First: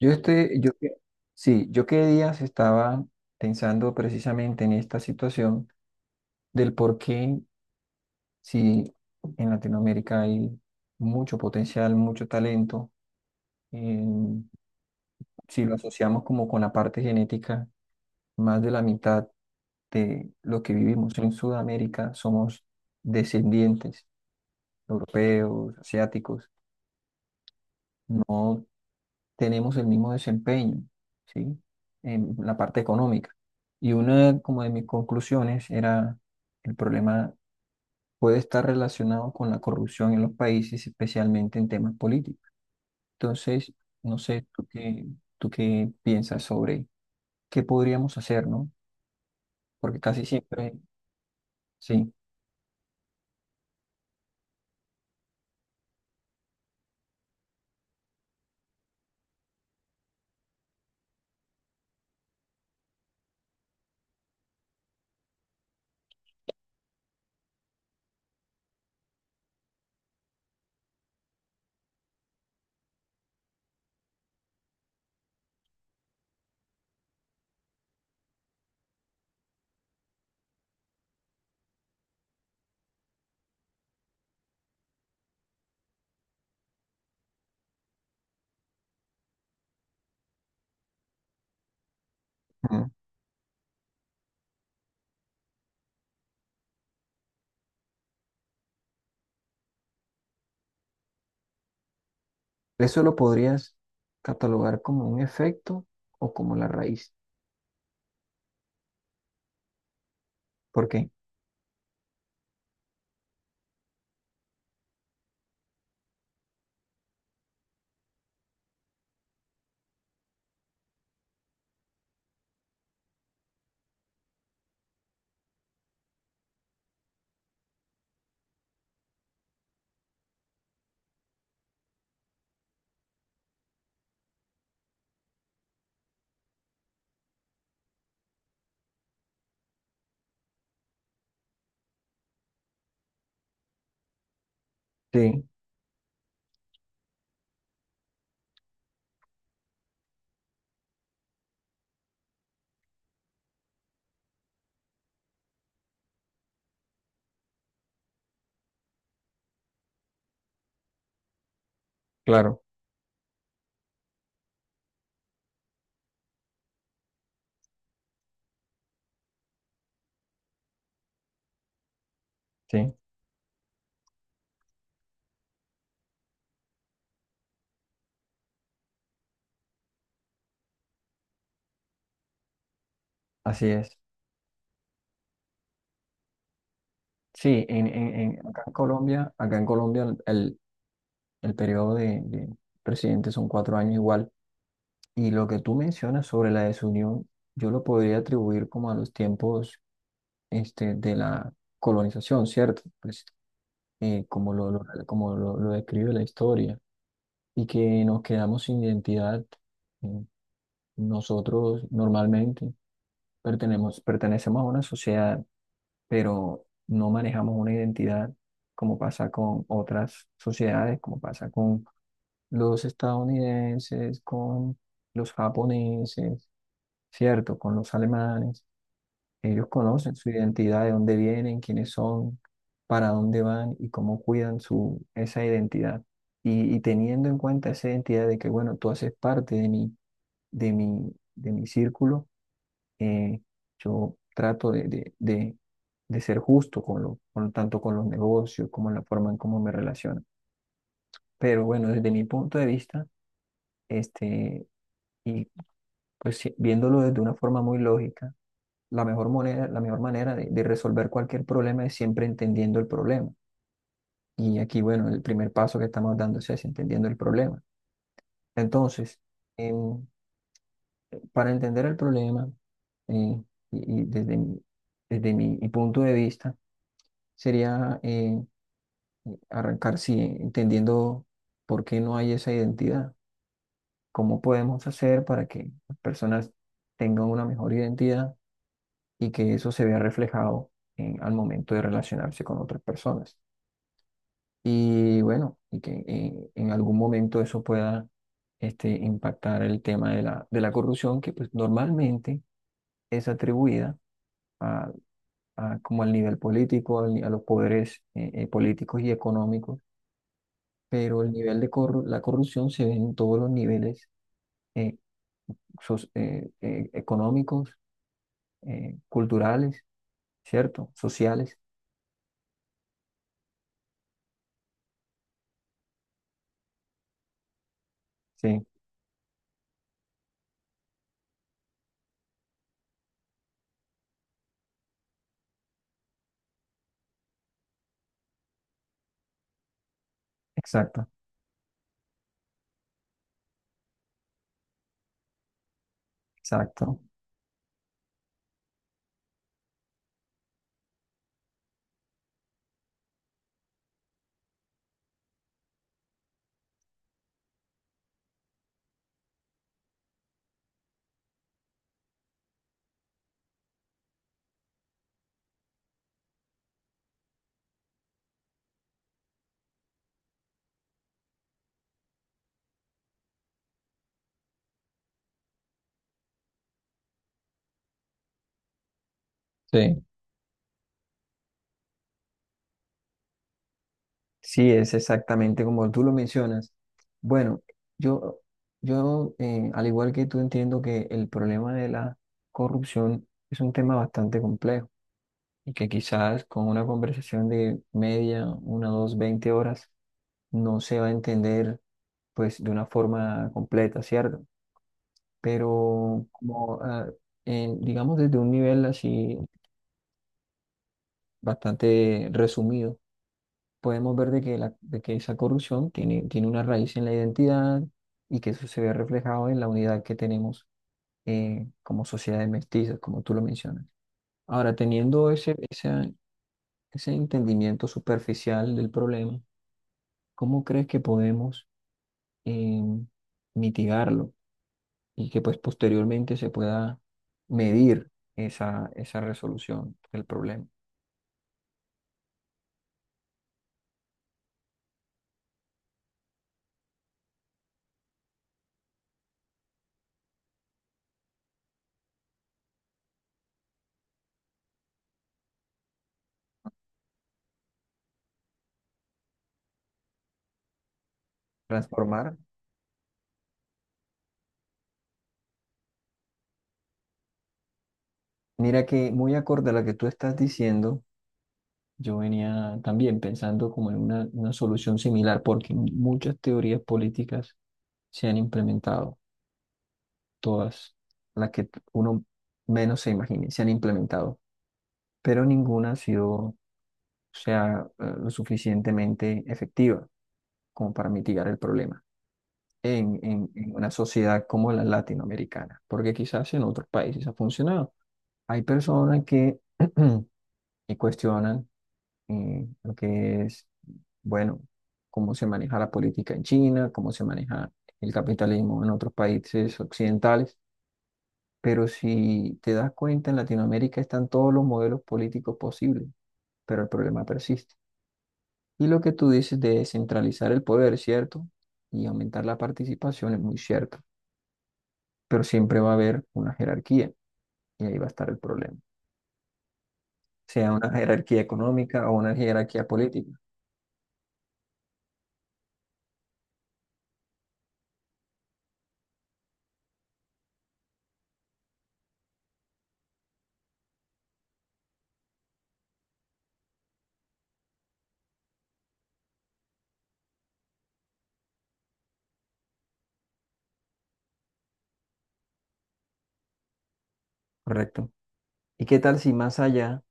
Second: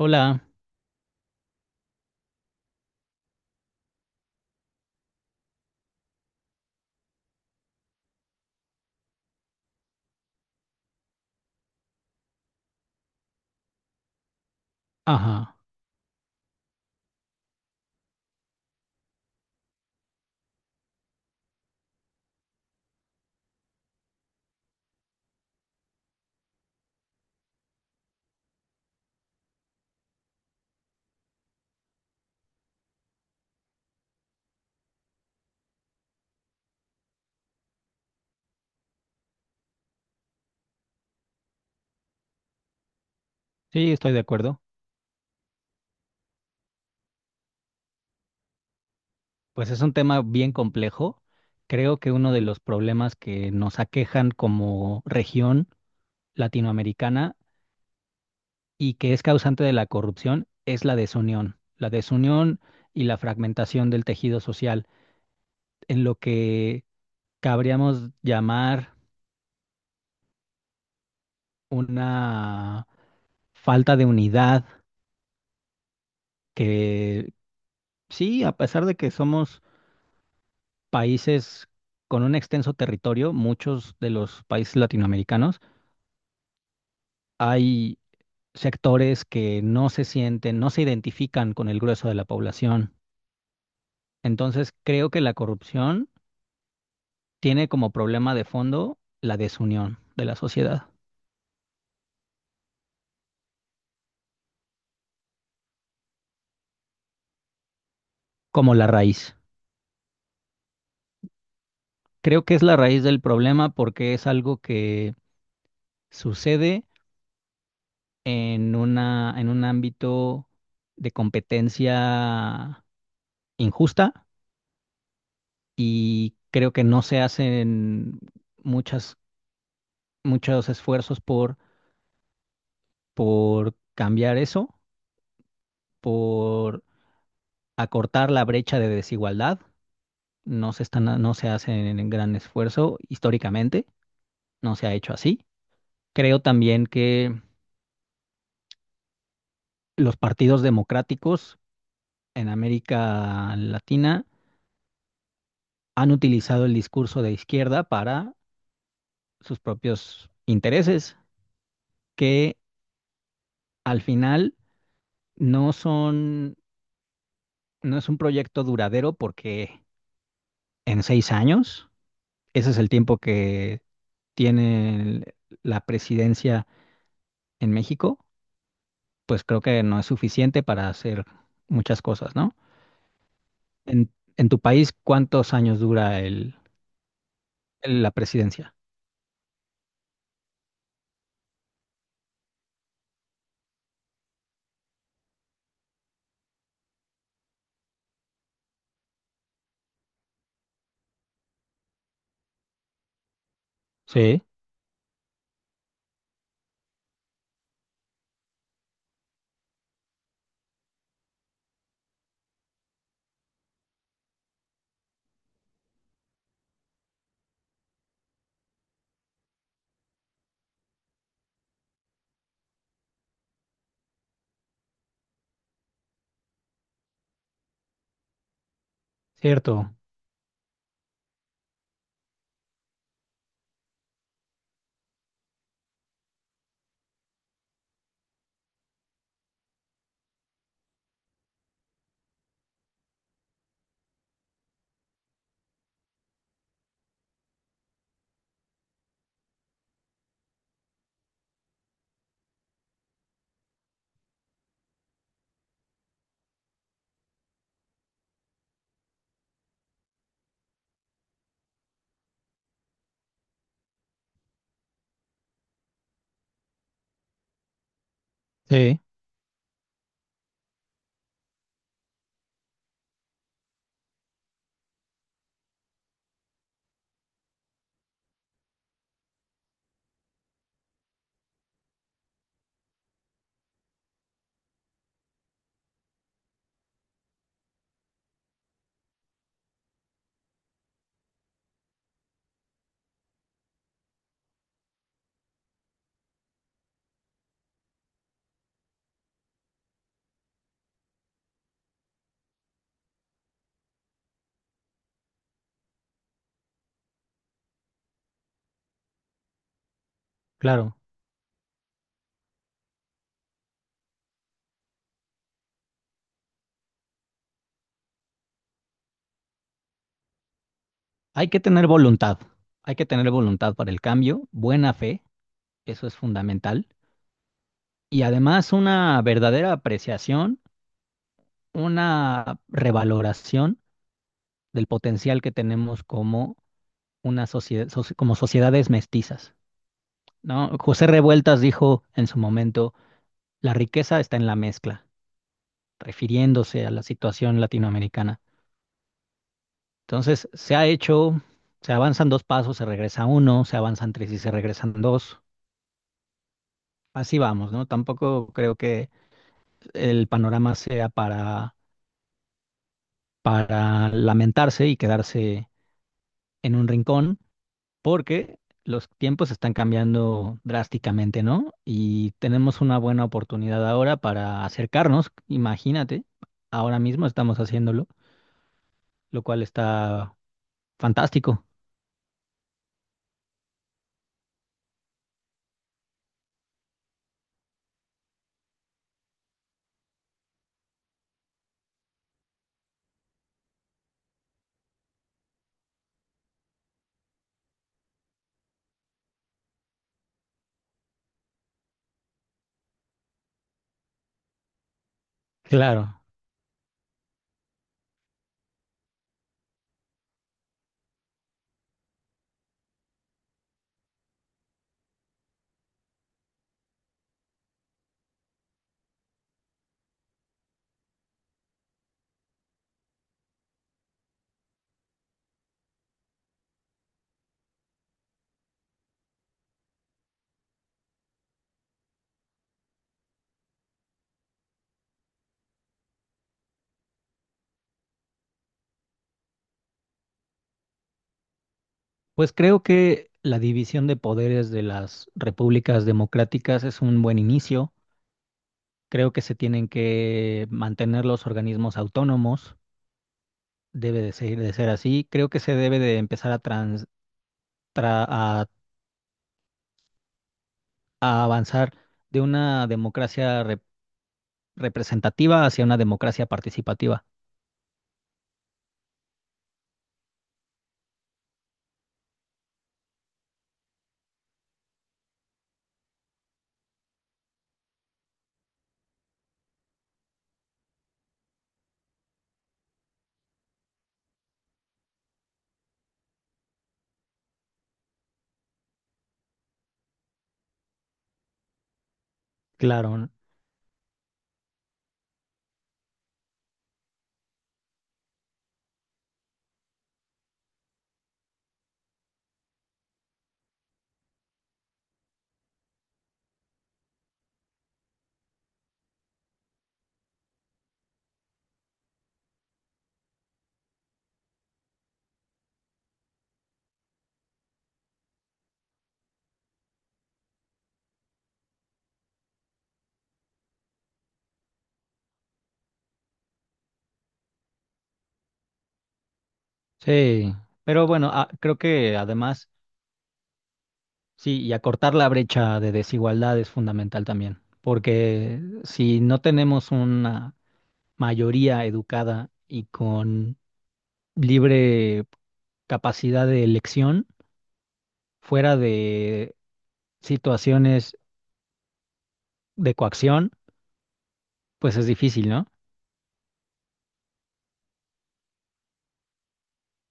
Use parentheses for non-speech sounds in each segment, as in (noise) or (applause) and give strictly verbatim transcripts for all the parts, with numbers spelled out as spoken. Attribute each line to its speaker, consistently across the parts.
Speaker 1: Yo estoy, yo, que- sí, yo qué días estaba pensando precisamente en esta situación del por qué si en Latinoamérica hay mucho potencial, mucho talento, em,
Speaker 2: ajá,
Speaker 1: si lo asociamos como con la parte genética, más de la mitad de lo que vivimos en Sudamérica somos descendientes europeos, asiáticos. No tenemos el mismo desempeño, ¿sí? En la parte económica. Y una como de mis conclusiones era el problema puede estar relacionado con la corrupción en los países, especialmente en temas políticos. Entonces,
Speaker 2: sí, estoy
Speaker 1: no
Speaker 2: de
Speaker 1: sé,
Speaker 2: acuerdo.
Speaker 1: ¿tú qué, tú qué piensas sobre qué podríamos hacer, ¿no?
Speaker 2: Pues es un
Speaker 1: Porque
Speaker 2: tema
Speaker 1: casi
Speaker 2: bien
Speaker 1: siempre,
Speaker 2: complejo. Creo
Speaker 1: sí.
Speaker 2: que uno de los problemas que nos aquejan como región latinoamericana y que es causante de la corrupción es la desunión, la desunión y la fragmentación del tejido social, en lo que cabríamos llamar una falta de unidad que sí, a pesar de que somos países con un extenso territorio, muchos de los países latinoamericanos, hay sectores que no se sienten, no se identifican con el grueso de la
Speaker 1: Ujú.
Speaker 2: población. Entonces, creo que la corrupción tiene como problema de fondo la desunión de la sociedad,
Speaker 1: Eso lo podrías catalogar como un efecto o como la raíz.
Speaker 2: como la raíz.
Speaker 1: ¿Por qué?
Speaker 2: Creo que es la raíz del problema porque es algo que sucede en una, en un ámbito de competencia injusta y creo que no se hacen muchas, muchos esfuerzos por, por cambiar eso, por acortar la brecha de desigualdad. No se están, no se hacen en gran esfuerzo históricamente, no se ha hecho
Speaker 1: Sí,
Speaker 2: así. Creo también que los partidos democráticos en América Latina han utilizado el discurso de izquierda para sus propios intereses, que
Speaker 1: claro,
Speaker 2: al final no son no es un proyecto duradero porque en seis años, ese es el
Speaker 1: sí,
Speaker 2: tiempo que tiene la presidencia en México, pues creo que no es suficiente para hacer muchas cosas, ¿no?
Speaker 1: así es.
Speaker 2: En, en tu país, ¿cuántos años dura el,
Speaker 1: Sí, en,
Speaker 2: el- la
Speaker 1: en- en- acá en
Speaker 2: presidencia?
Speaker 1: Colombia, acá en Colombia el, el- el periodo de, de presidente son cuatro años igual. Y lo que tú mencionas sobre la desunión, yo lo podría atribuir como a los tiempos este, de la colonización, ¿cierto? Pues, eh,
Speaker 2: Sí,
Speaker 1: como lo, lo- como lo, lo describe la historia. Y que nos quedamos sin identidad. eh, Nosotros normalmente pertenemos, pertenecemos a una sociedad pero no manejamos una identidad como pasa con otras sociedades, como pasa con los estadounidenses, con los japoneses, ¿cierto? Con los alemanes. Ellos
Speaker 2: cierto.
Speaker 1: conocen su identidad, de dónde vienen, quiénes son, para dónde van y cómo cuidan su, esa identidad. Y, y teniendo en cuenta esa identidad de que, bueno, tú haces parte de mi, de mi, de mi círculo, eh, yo trato de, de, de- de ser justo con lo, con, tanto con los negocios como la forma en cómo me relaciono. Pero bueno, desde mi punto de vista, este, y pues si- viéndolo desde una forma muy lógica, la mejor moneda, la mejor manera de, de resolver cualquier problema es siempre entendiendo el problema. Y aquí, bueno, el primer paso que estamos dando es ese, entendiendo el problema.
Speaker 2: Sí,
Speaker 1: Entonces, em, para entender el problema, eh, y, y desde mi- desde mi mi punto de vista, sería eh, arrancar, sí, entendiendo por qué no hay esa identidad, cómo podemos hacer para que las personas tengan una mejor identidad y que eso se vea reflejado en- al momento de relacionarse con otras personas. Y bueno, y que en, en algún momento eso pueda este, impactar el tema de la, de la corrupción, que pues normalmente es atribuida a, a como al nivel político, al ni- a los poderes eh, eh, políticos y económicos,
Speaker 2: claro.
Speaker 1: pero el nivel de corru- la corrupción se ve en todos los niveles, eh, soc- eh, eh, económicos, eh, culturales, ¿cierto?
Speaker 2: Hay
Speaker 1: Sociales.
Speaker 2: que tener voluntad. Hay que tener voluntad para el cambio, buena fe, eso es fundamental. Y
Speaker 1: Sí,
Speaker 2: además una verdadera apreciación, una revaloración del potencial que tenemos como una sociedad, soci- como sociedades mestizas, ¿no? José
Speaker 1: exacto,
Speaker 2: Revueltas dijo en su momento, la riqueza está en la mezcla, refiriéndose a
Speaker 1: exacto.
Speaker 2: la situación latinoamericana. Entonces, se ha hecho, se avanzan dos pasos, se regresa uno, se avanzan tres y se regresan dos. Así vamos, ¿no? Tampoco creo que el panorama sea para, para lamentarse y quedarse en un rincón porque los tiempos están cambiando drásticamente, ¿no? Y tenemos una buena oportunidad ahora para acercarnos, imagínate, ahora mismo estamos haciéndolo, lo cual
Speaker 1: Sí,
Speaker 2: está fantástico.
Speaker 1: sí, es exactamente como tú lo mencionas. Bueno, yo, yo eh, al igual que tú entiendo que el problema de la corrupción es un tema bastante complejo y que quizás con una conversación de media, una, dos, veinte horas, no se va a entender pues de una forma completa, ¿cierto?
Speaker 2: Claro,
Speaker 1: Pero como ah, en- digamos desde un nivel así bastante resumido, podemos ver de que, la, de que esa corrupción tiene, tiene una raíz en la identidad y que eso se ve reflejado en la unidad que tenemos, eh, como sociedades mestizas, como tú lo mencionas. Ahora, teniendo ese, esa- ese entendimiento superficial del problema, ¿cómo crees que podemos em, mitigarlo? Y que pues posteriormente se pueda medir esa, esa resolución del problema.
Speaker 2: pues creo que la división de poderes de las repúblicas democráticas es un buen inicio. Creo que se tienen que mantener los organismos autónomos, debe de ser, de ser así. Creo que se debe de empezar a, trans- tra- a a avanzar
Speaker 1: Transformar.
Speaker 2: de una democracia representativa hacia una democracia participativa.
Speaker 1: Mira que muy acorde a lo que tú estás diciendo, yo venía también pensando como en una, una solución similar, porque muchas teorías políticas se han implementado, todas las que uno menos se imagine, se han implementado, pero ninguna ha sido, o sea, eh, lo suficientemente efectiva como para mitigar el problema.
Speaker 2: Claro,
Speaker 1: En,
Speaker 2: ¿no?
Speaker 1: en- en una sociedad como la latinoamericana, porque quizás en otros países ha funcionado. Hay personas que (clears throat) y cuestionan eh, lo que es, bueno, cómo se maneja la política en China, cómo se maneja el capitalismo en otros países occidentales, pero si te das cuenta, en Latinoamérica están todos los modelos políticos posibles, pero el problema persiste. Y lo que tú dices de centralizar el poder, ¿cierto? Y aumentar la participación es muy cierto. Pero siempre va a haber una jerarquía y ahí va a estar el problema,
Speaker 2: Sí,
Speaker 1: sea una
Speaker 2: pero bueno,
Speaker 1: jerarquía
Speaker 2: ah, creo
Speaker 1: económica o
Speaker 2: que
Speaker 1: una
Speaker 2: además,
Speaker 1: jerarquía política,
Speaker 2: sí, y acortar la brecha de desigualdad es fundamental también, porque si no tenemos una mayoría educada y con libre capacidad de elección fuera de situaciones de coacción, pues es difícil, ¿no?
Speaker 1: ¿correcto? ¿Y qué tal si más allá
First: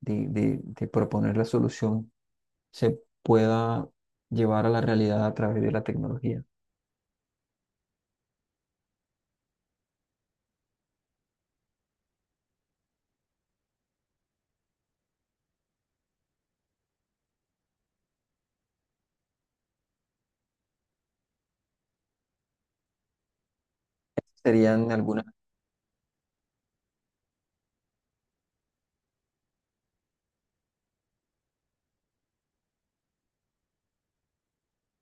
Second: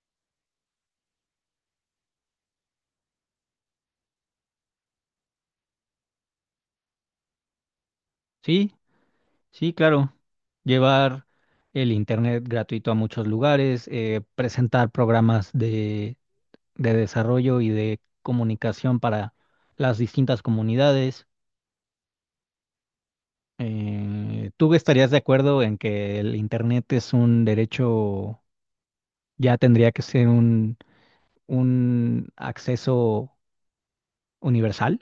Speaker 1: de, de- de proponer la solución se pueda llevar a la realidad a través de la tecnología?
Speaker 2: Sí, sí, claro. Llevar el internet gratuito a muchos lugares, eh, presentar programas de, de desarrollo y de comunicación para las distintas comunidades. Eh, ¿tú
Speaker 1: Serían
Speaker 2: estarías de
Speaker 1: algunas
Speaker 2: acuerdo en que el internet es un derecho, ya tendría que ser un, un acceso universal?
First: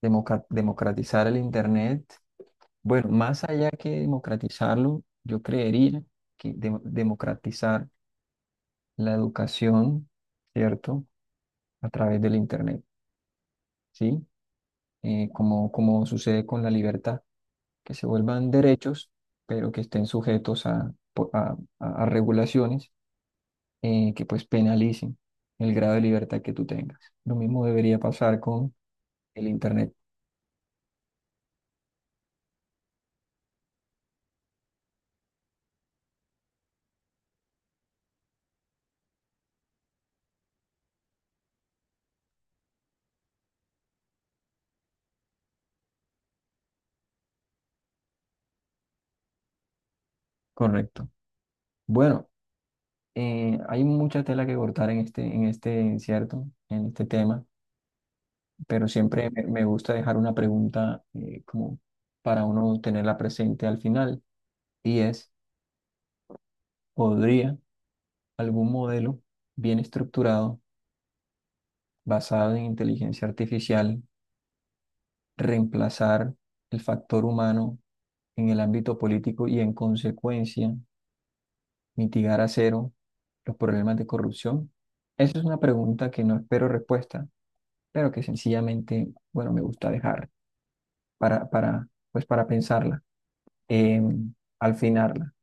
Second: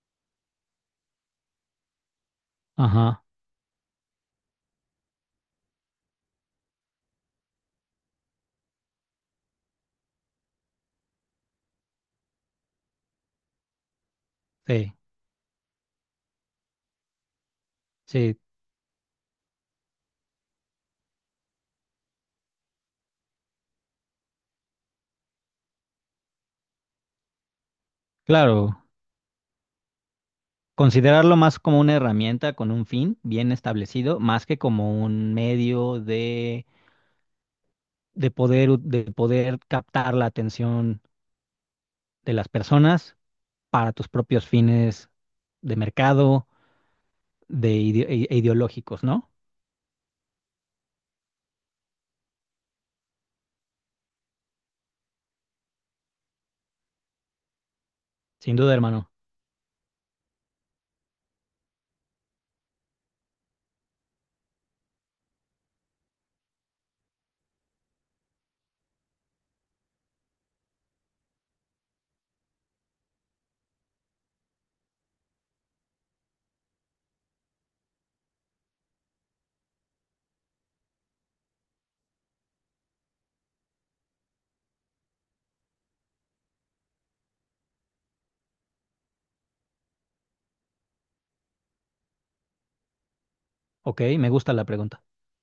Speaker 1: democa- democratizar el Internet. Bueno,
Speaker 2: Ajá,
Speaker 1: más allá que democratizarlo, yo creería que de- democratizar la educación, ¿cierto? A través del Internet, ¿sí?
Speaker 2: sí,
Speaker 1: Eh, como, como sucede con la libertad, que se
Speaker 2: sí,
Speaker 1: vuelvan derechos, pero que estén sujetos a, po- a- a- a regulaciones, eh, que pues penalicen el grado de libertad que tú tengas. Lo mismo debería pasar con
Speaker 2: claro.
Speaker 1: el Internet,
Speaker 2: Considerarlo más como una herramienta con un fin bien establecido, más que como un medio de, de poder, u- de poder captar la atención de las personas para tus propios fines de mercado de ide- e e ideológicos, ¿no?
Speaker 1: correcto. Bueno, eh, hay mucha tela que cortar en este, en este, ¿cierto? En este tema,
Speaker 2: Sin duda,
Speaker 1: pero
Speaker 2: hermano.
Speaker 1: siempre me, me gusta dejar una pregunta, eh, como para uno tenerla presente al final, y es, ¿podría algún modelo bien estructurado basado en inteligencia artificial, reemplazar el factor humano en el ámbito político y en consecuencia mitigar a cero los problemas de corrupción? Esa es una pregunta que no espero respuesta, pero que sencillamente, bueno, me gusta dejar para, para, pues para pensarla,
Speaker 2: Ok, me
Speaker 1: em,
Speaker 2: gusta la
Speaker 1: al
Speaker 2: pregunta.
Speaker 1: finarla.